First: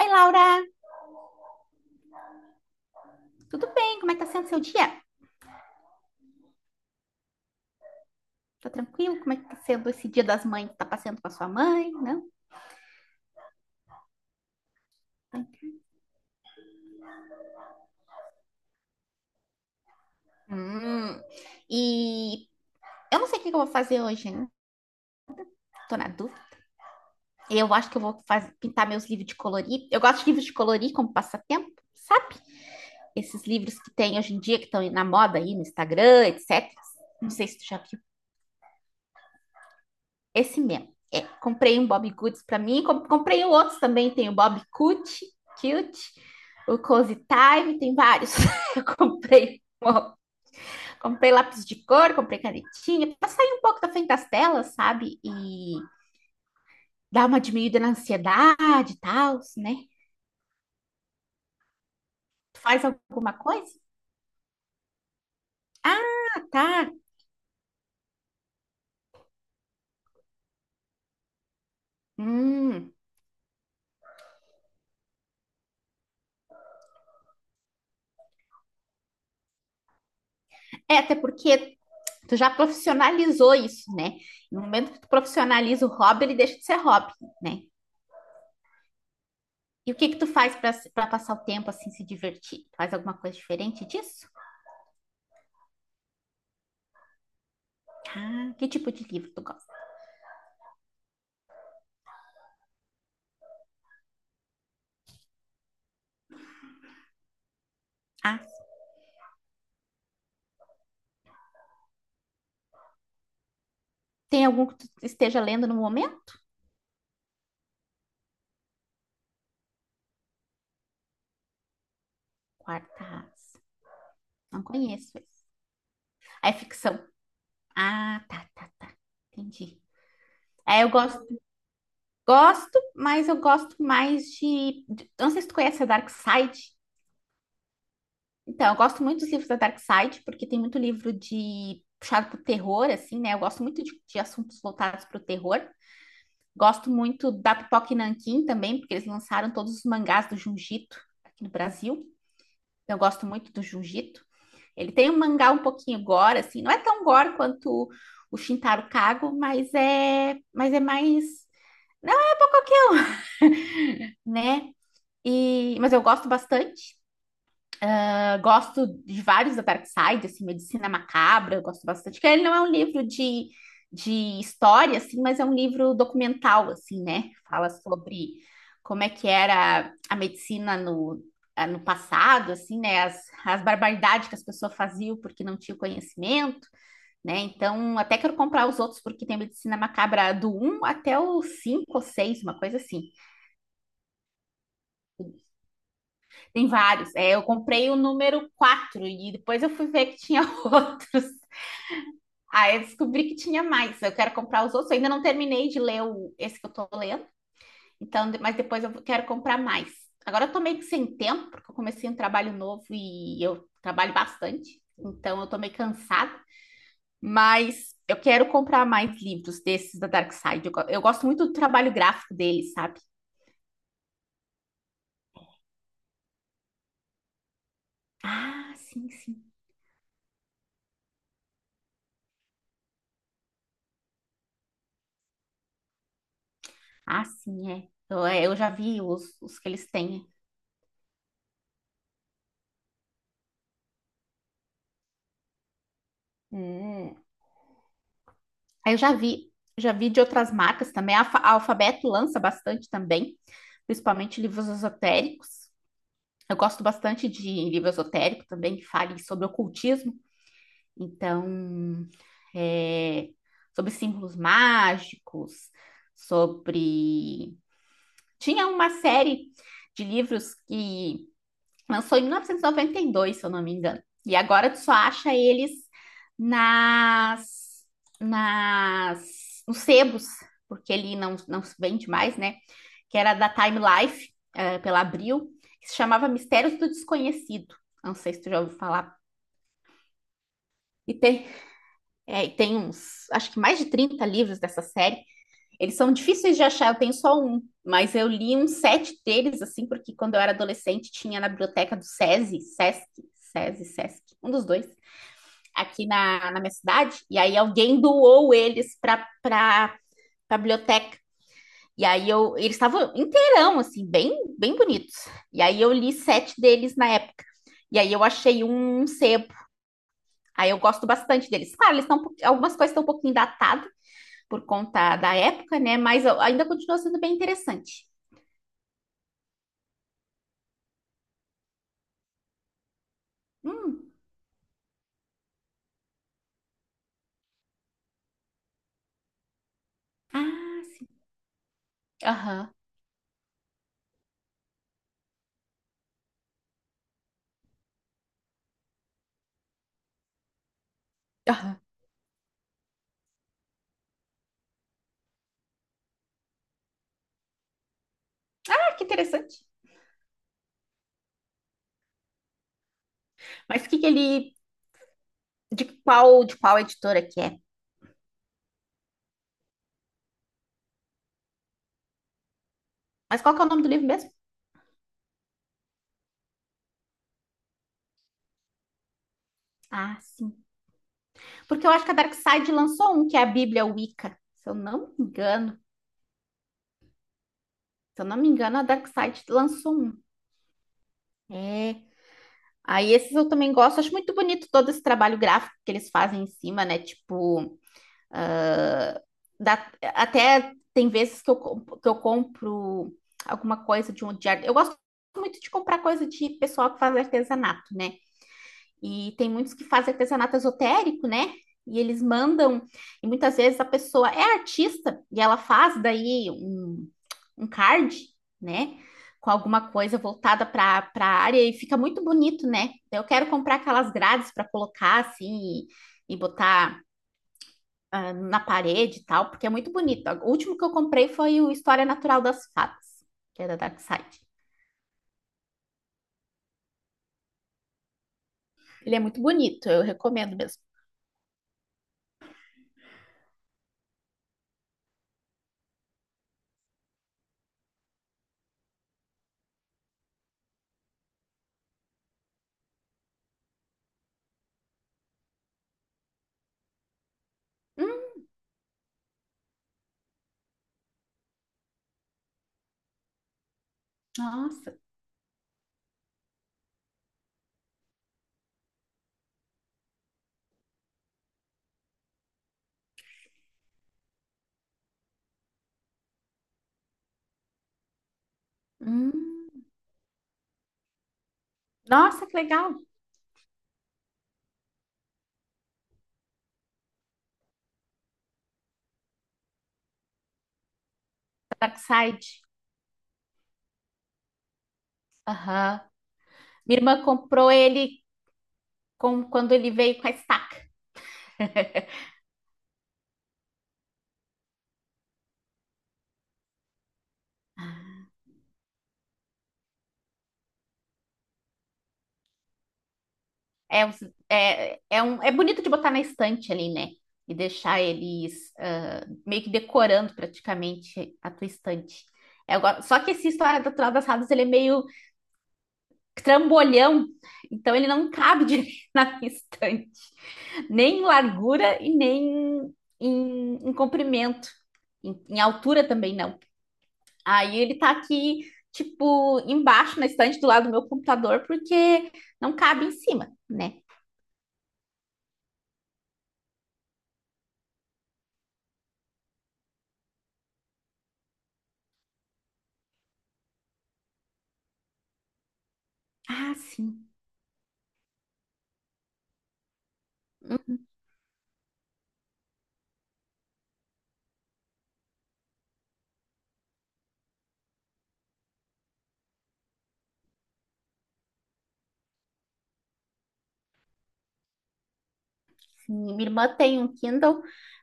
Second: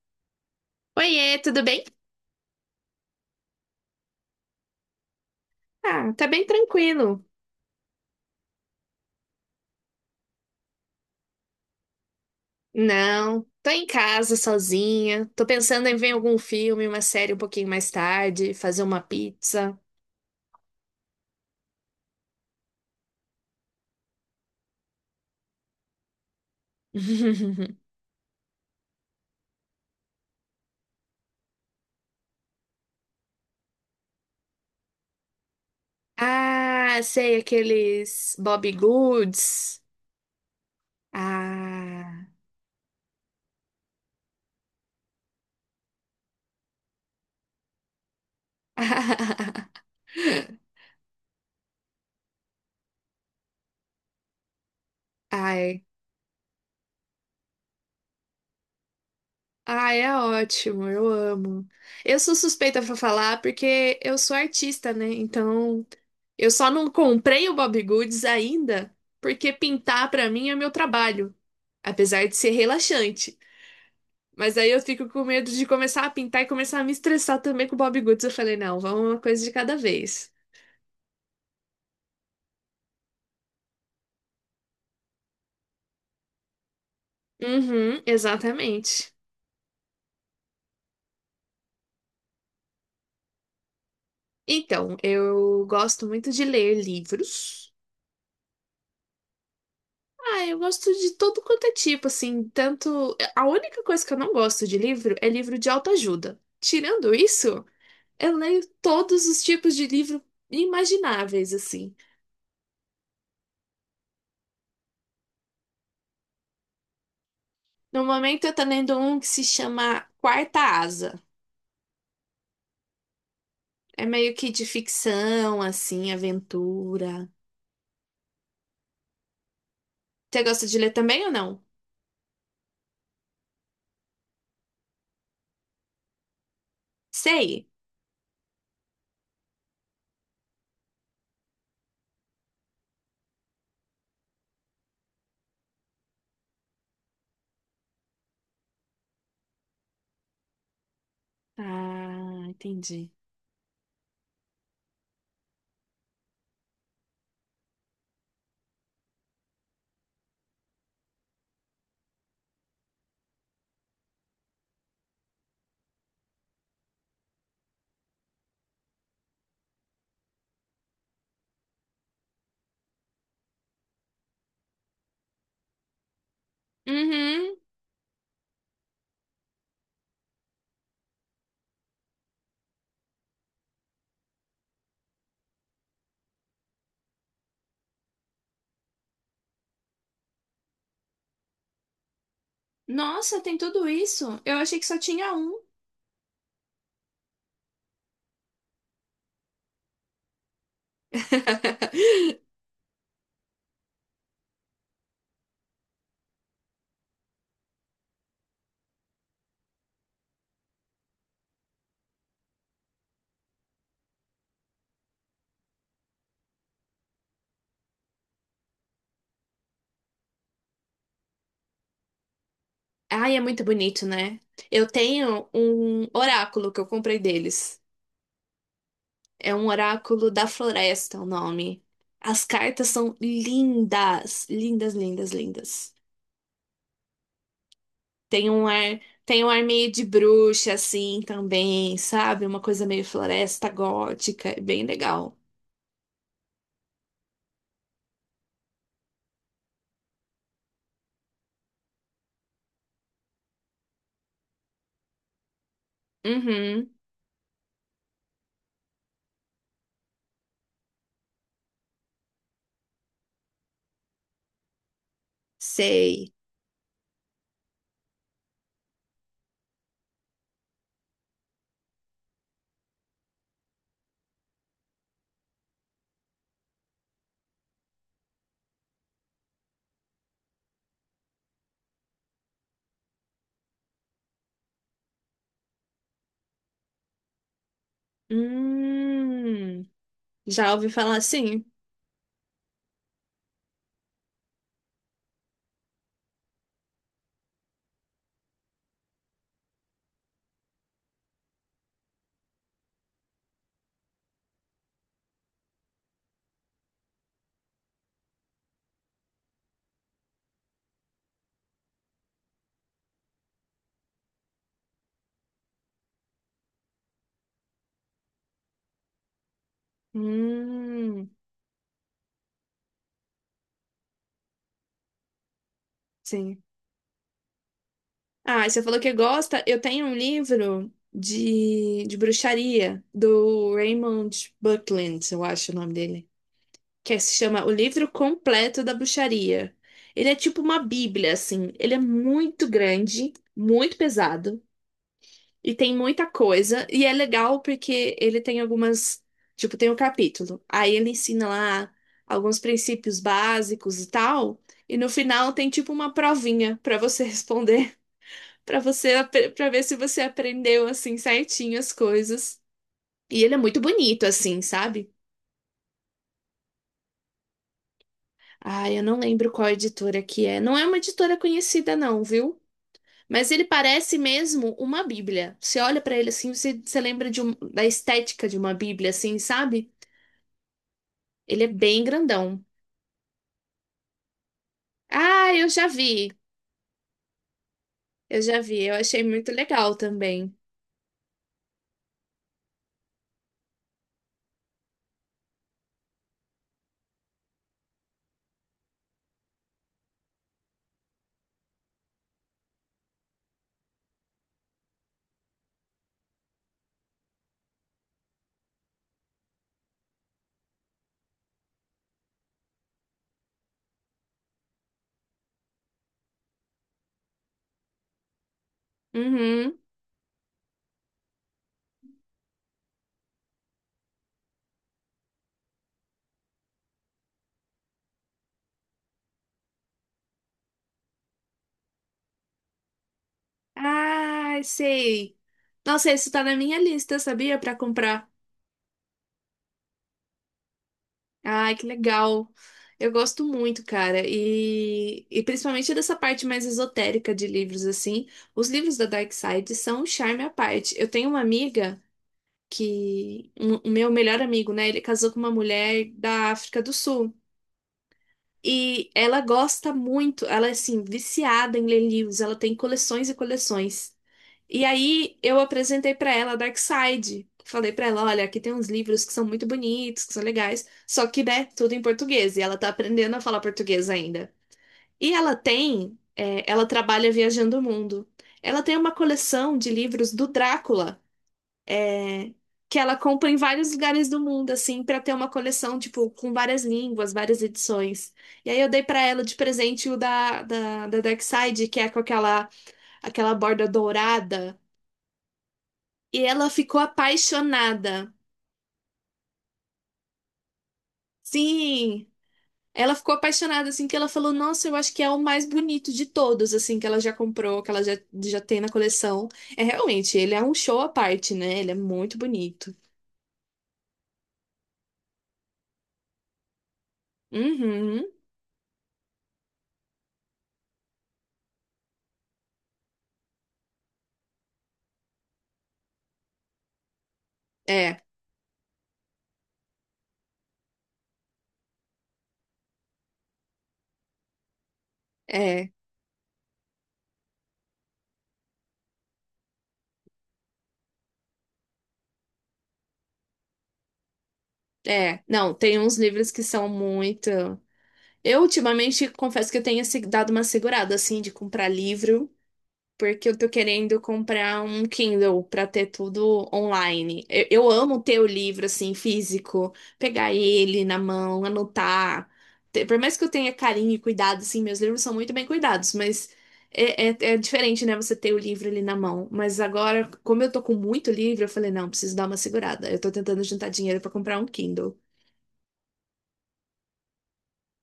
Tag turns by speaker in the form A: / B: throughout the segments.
A: Oi, Laura,
B: Oiê, tudo bem?
A: tudo bem? Como é que tá sendo seu dia?
B: Ah, tá bem tranquilo.
A: Tá tranquilo? Como é que tá sendo esse Dia das Mães? Tá passando com a sua mãe, não?
B: Não, tô em casa sozinha. Tô pensando em ver algum filme, uma série um pouquinho mais tarde, fazer uma pizza.
A: Hum. E eu não sei o que que eu vou fazer hoje, né? Tô na dúvida. Eu acho que eu vou pintar meus livros de colorir. Eu gosto de livros de colorir como passatempo, sabe? Esses livros que tem hoje em dia, que estão na moda aí no Instagram, etc.
B: Ah,
A: Não
B: sei,
A: sei se tu já viu.
B: aqueles Bobbie Goods.
A: Esse mesmo. É, comprei um Bob
B: Ah.
A: Goods para mim, comprei outros também, tem o Bob Cute, Cute, o Cozy Time, tem vários. Eu comprei, ó, comprei lápis de cor, comprei canetinha, para sair um pouco da frente das telas, sabe? E
B: Ai,
A: dar uma diminuída na ansiedade e tal, né?
B: ah, é ótimo, eu amo. Eu sou
A: Tu
B: suspeita
A: faz
B: pra
A: alguma
B: falar
A: coisa?
B: porque eu sou artista, né? Então,
A: Ah,
B: eu
A: tá.
B: só não comprei o Bob Goods ainda porque pintar pra mim é meu trabalho, apesar de ser
A: Hum.
B: relaxante. Mas aí eu fico com medo de começar a pintar e começar a me estressar também com o Bob Goods. Eu falei, não, vamos uma coisa de cada vez.
A: É, até porque tu já profissionalizou isso, né? No momento que tu profissionaliza o hobby, ele deixa de ser hobby, né?
B: Uhum, exatamente.
A: E o que que tu faz para passar o tempo assim, se divertir? Faz alguma coisa diferente disso?
B: Então, eu gosto muito de ler livros.
A: Ah, que tipo de livro tu gosta?
B: Ah, eu gosto de todo quanto é tipo, assim, tanto... A única coisa que eu não gosto de livro é livro de autoajuda. Tirando isso, eu
A: Ah,
B: leio todos os tipos de livro imagináveis, assim.
A: tem algum que tu esteja lendo no momento?
B: No momento eu tô lendo um que se chama Quarta Asa.
A: Quarta.
B: É meio que
A: Não
B: de
A: conheço esse.
B: ficção, assim,
A: Ah, é ficção.
B: aventura.
A: Ah, tá, tá, tá. Entendi.
B: Você gosta de
A: É, eu
B: ler
A: gosto,
B: também ou não?
A: mas eu gosto mais não sei se tu conhece a Dark Side.
B: Sei.
A: Então, eu gosto muito dos livros da Dark Side, porque tem muito livro de puxado pro terror, assim, né? Eu gosto muito de assuntos voltados para o terror. Gosto muito da Pipoca e Nanquim também, porque eles lançaram todos os mangás do Junjito aqui no Brasil.
B: Ah,
A: Então, eu
B: entendi.
A: gosto muito do Junjito. Ele tem um mangá um pouquinho gore, assim, não é tão gore quanto o Shintaro Kago, mas é mais, não é pra qualquer um, né? E, mas eu gosto bastante. Eu gosto de vários da Dark Side, assim, Medicina Macabra, eu gosto bastante. Que ele não é um livro de história, assim, mas é um livro documental, assim, né?
B: Uhum.
A: Fala sobre como é que era a medicina no, no passado, assim, né? As barbaridades que as pessoas faziam porque não tinham conhecimento, né? Então, até quero comprar os outros porque tem Medicina Macabra do um até o 5 ou seis, uma coisa assim.
B: Nossa, tem tudo isso? Eu achei que só tinha um.
A: Tem vários. É, eu comprei o número 4 e depois eu fui ver que tinha outros. Aí eu descobri que tinha mais. Eu quero comprar os outros. Eu ainda não terminei de ler o, esse que eu tô lendo. Então, mas depois eu quero comprar mais. Agora eu tô meio que sem tempo, porque eu comecei um trabalho novo e eu trabalho bastante. Então eu tô meio cansada. Mas eu quero comprar mais livros desses da Dark Side. Eu gosto muito do trabalho gráfico deles, sabe?
B: Ai, é muito bonito, né? Eu tenho um oráculo que eu comprei deles.
A: Ah, sim, sim.
B: É um oráculo da floresta, o nome. As cartas são lindas, lindas, lindas, lindas.
A: Ah, sim, é. Eu, é,
B: Tem
A: eu
B: um
A: já
B: ar,
A: vi os,
B: tem um
A: os
B: ar
A: que eles
B: meio de
A: têm.
B: bruxa assim também, sabe? Uma coisa meio floresta gótica, é bem legal.
A: Hum. Aí eu já vi de outras marcas também. A, a Alfabeto lança bastante também, principalmente livros esotéricos. Eu gosto
B: Uhum,
A: bastante de livro esotérico também, que fale sobre ocultismo, então, é, sobre símbolos mágicos,
B: sei.
A: sobre. Tinha uma série de livros que lançou em 1992, se eu não me engano. E agora tu só acha eles nas, nos sebos, porque ele não se vende mais, né? Que era da Time Life, pela Abril, que se chamava Mistérios do Desconhecido. Não sei se tu já ouviu falar.
B: Hum, já ouvi
A: E
B: falar
A: tem,
B: assim?
A: e tem uns, acho que mais de 30 livros dessa série. Eles são difíceis de achar, eu tenho só um, mas eu li uns sete deles, assim, porque quando eu era adolescente tinha na biblioteca do SESI, SESC, SESI, SESC, um dos dois, aqui na, minha cidade, e aí alguém doou eles para a biblioteca. E aí eu, eles estavam inteirão, assim, bem, bem bonitos. E aí eu li sete deles na época. E aí eu achei um sebo. Aí eu gosto
B: Hum,
A: bastante deles. Claro, eles estão algumas coisas estão um pouquinho datadas por conta da época, né? Mas
B: sim.
A: ainda continua sendo bem interessante.
B: Ah, você falou que gosta. Eu tenho um livro de bruxaria do
A: Hum.
B: Raymond Buckland, eu acho o nome dele, que se chama O Livro Completo da Bruxaria. Ele é tipo uma
A: Ah, sim.
B: bíblia, assim. Ele é muito
A: Aham.
B: grande, muito pesado e tem muita coisa. E é legal porque ele tem algumas, tipo, tem um capítulo. Aí ele ensina
A: Aham.
B: lá alguns princípios básicos e tal. E no final tem tipo uma provinha para você responder para
A: Ah, que
B: você
A: interessante.
B: para ver se você aprendeu assim certinho as coisas. E ele é muito
A: Mas que
B: bonito
A: ele
B: assim, sabe?
A: de qual editora que é?
B: Ah, eu não lembro qual editora que é. Não é uma editora conhecida não, viu?
A: Mas
B: Mas
A: qual que
B: ele
A: é o nome do livro
B: parece
A: mesmo?
B: mesmo uma Bíblia. Você olha para ele assim, você, você lembra de um- da estética de uma Bíblia assim, sabe?
A: Ah, sim.
B: Ele é
A: Porque eu
B: bem
A: acho que a Dark
B: grandão.
A: Side lançou um que é a Bíblia Wicca, se eu não me
B: Ah, eu
A: engano.
B: já vi.
A: Se eu não
B: Eu
A: me
B: já
A: engano,
B: vi.
A: a
B: Eu
A: Dark
B: achei
A: Side
B: muito legal
A: lançou um.
B: também.
A: É. Aí esses eu também gosto, acho muito bonito todo esse trabalho gráfico que eles fazem em cima, né? Tipo, ah, até tem vezes que eu, que eu compro alguma coisa de um de. Eu gosto muito de comprar coisa de pessoal que faz artesanato, né? E tem muitos que fazem artesanato esotérico, né? E eles mandam, e muitas vezes a pessoa é artista e ela faz daí um, um card, né? Com
B: Uhum.
A: alguma coisa voltada para a área e fica muito bonito, né? Eu quero comprar aquelas grades para colocar assim e botar ah, na parede e tal, porque é muito bonito. O último que eu comprei foi o História Natural das Fadas, que é da Dark Side.
B: Ah, sei. Nossa, esse tá na minha lista, sabia? Pra comprar.
A: Ele é muito bonito, eu recomendo mesmo.
B: Ai, que legal. Eu gosto muito, cara. E principalmente dessa parte mais esotérica de livros, assim. Os livros da Dark Side são um charme à parte. Eu tenho uma amiga que. Um- O meu melhor amigo, né? Ele casou com uma mulher da África do Sul.
A: Hum,
B: E ela gosta muito, ela é assim, viciada em ler livros. Ela tem coleções e coleções. E
A: nossa,
B: aí eu apresentei pra ela Darkside. Falei pra ela, olha, aqui tem uns livros que são muito bonitos, que são legais, só que, né, tudo em português, e ela tá aprendendo a falar português ainda. E ela tem, é, ela trabalha viajando o mundo. Ela tem uma coleção
A: hum,
B: de livros do Drácula,
A: nossa,
B: é,
A: que legal.
B: que ela compra em vários lugares do mundo, assim, pra ter uma coleção, tipo, com várias línguas, várias edições. E aí eu dei pra ela de presente o da Darkside, que
A: Dark
B: é com
A: Side.
B: aquela, aquela borda dourada.
A: Aham.
B: E ela ficou
A: Minha irmã comprou ele
B: apaixonada.
A: quando ele veio com a estaca.
B: Sim, ela ficou apaixonada, assim, que ela falou, nossa, eu acho que é o mais bonito de todos, assim, que ela já comprou, que ela já, já tem na coleção. É realmente, ele é um show à parte, né? Ele é muito bonito.
A: É, os- é bonito de botar na estante ali, né? E deixar
B: Uhum.
A: eles ah, meio que decorando praticamente a tua estante. Só que esse História Natural das Fadas, ele é meio trambolhão, então ele
B: É,
A: não cabe direito na minha estante, nem em largura e nem em comprimento, em
B: é,
A: altura também não. Aí ele tá aqui, tipo, embaixo na estante do lado do meu computador, porque não cabe em cima, né?
B: é. Não, tem uns livros que são muito. Eu ultimamente confesso que eu tenho se- dado uma segurada, assim, de comprar livro. Porque eu tô querendo comprar um Kindle pra ter tudo
A: Ah, sim.
B: online. Eu amo ter o livro assim físico, pegar ele na mão, anotar. Te- Por mais que eu tenha carinho e cuidado, assim, meus livros são muito bem cuidados, mas é, é diferente, né? Você ter o livro ali na mão. Mas agora, como eu tô com muito livro, eu falei, não, preciso dar uma segurada. Eu tô tentando juntar dinheiro pra comprar um Kindle.
A: Minha irmã tem um Kindle,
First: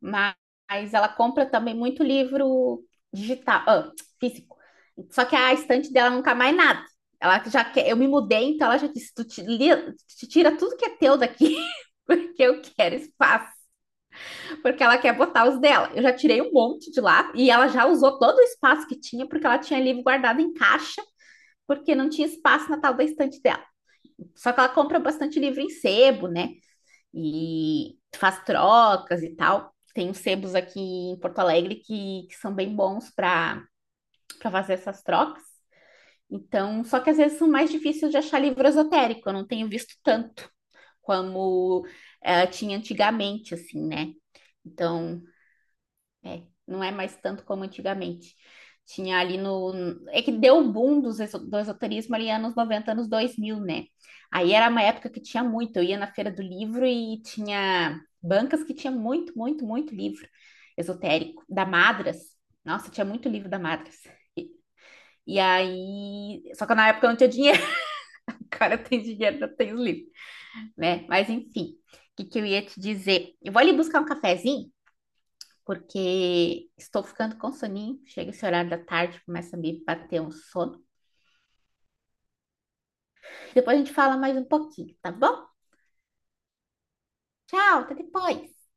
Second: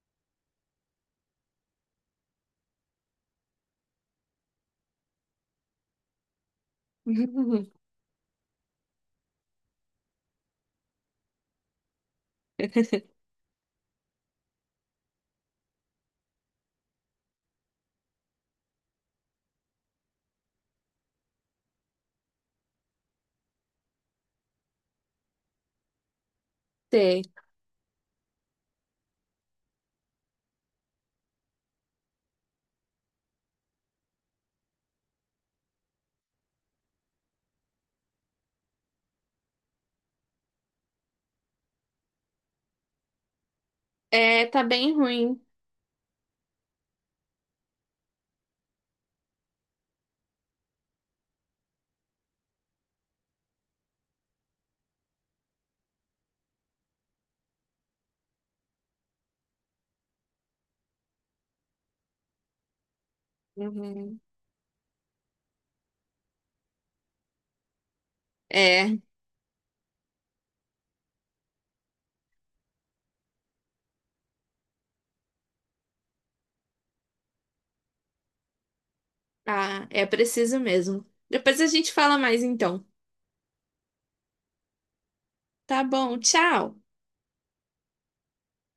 A: mas ela compra também muito livro digital, físico. Só que a estante dela nunca mais nada. Ela já quer, eu me mudei, então ela já disse: tu, tu tira tudo que é teu daqui, porque eu quero espaço, porque ela quer botar os dela. Eu já tirei um monte de lá e ela já usou todo o espaço que tinha, porque ela tinha livro guardado em caixa, porque não tinha espaço na tal da estante dela. Só que ela compra bastante livro em sebo, né?
B: Sei.
A: E faz trocas e tal. Tem uns sebos aqui em Porto Alegre que são bem bons para fazer essas trocas. Então, só que às vezes são mais difíceis de achar livro esotérico. Eu não tenho visto tanto como tinha antigamente, assim, né?
B: É, tá bem
A: Então,
B: ruim.
A: não é mais tanto como antigamente. Tinha ali no. É que deu o boom dos do esoterismo ali anos 90, anos 2000, né? Aí era uma época que tinha muito. Eu ia na Feira do Livro e tinha bancas que tinha muito, muito, muito livro esotérico. Da Madras. Nossa, tinha muito livro da Madras.
B: Uhum.
A: E aí. Só que na época eu não tinha dinheiro. Agora eu
B: É.
A: tenho dinheiro, não tem os livros, né? Mas enfim, o que que eu ia te dizer? Eu vou ali buscar um cafezinho porque estou ficando com soninho. Chega esse horário da tarde, começa a me
B: Ah, é
A: bater um
B: preciso
A: sono.
B: mesmo. Depois a gente fala mais então.
A: Depois a gente fala mais um pouquinho, tá bom?
B: Tá bom, tchau.
A: Tchau, até depois.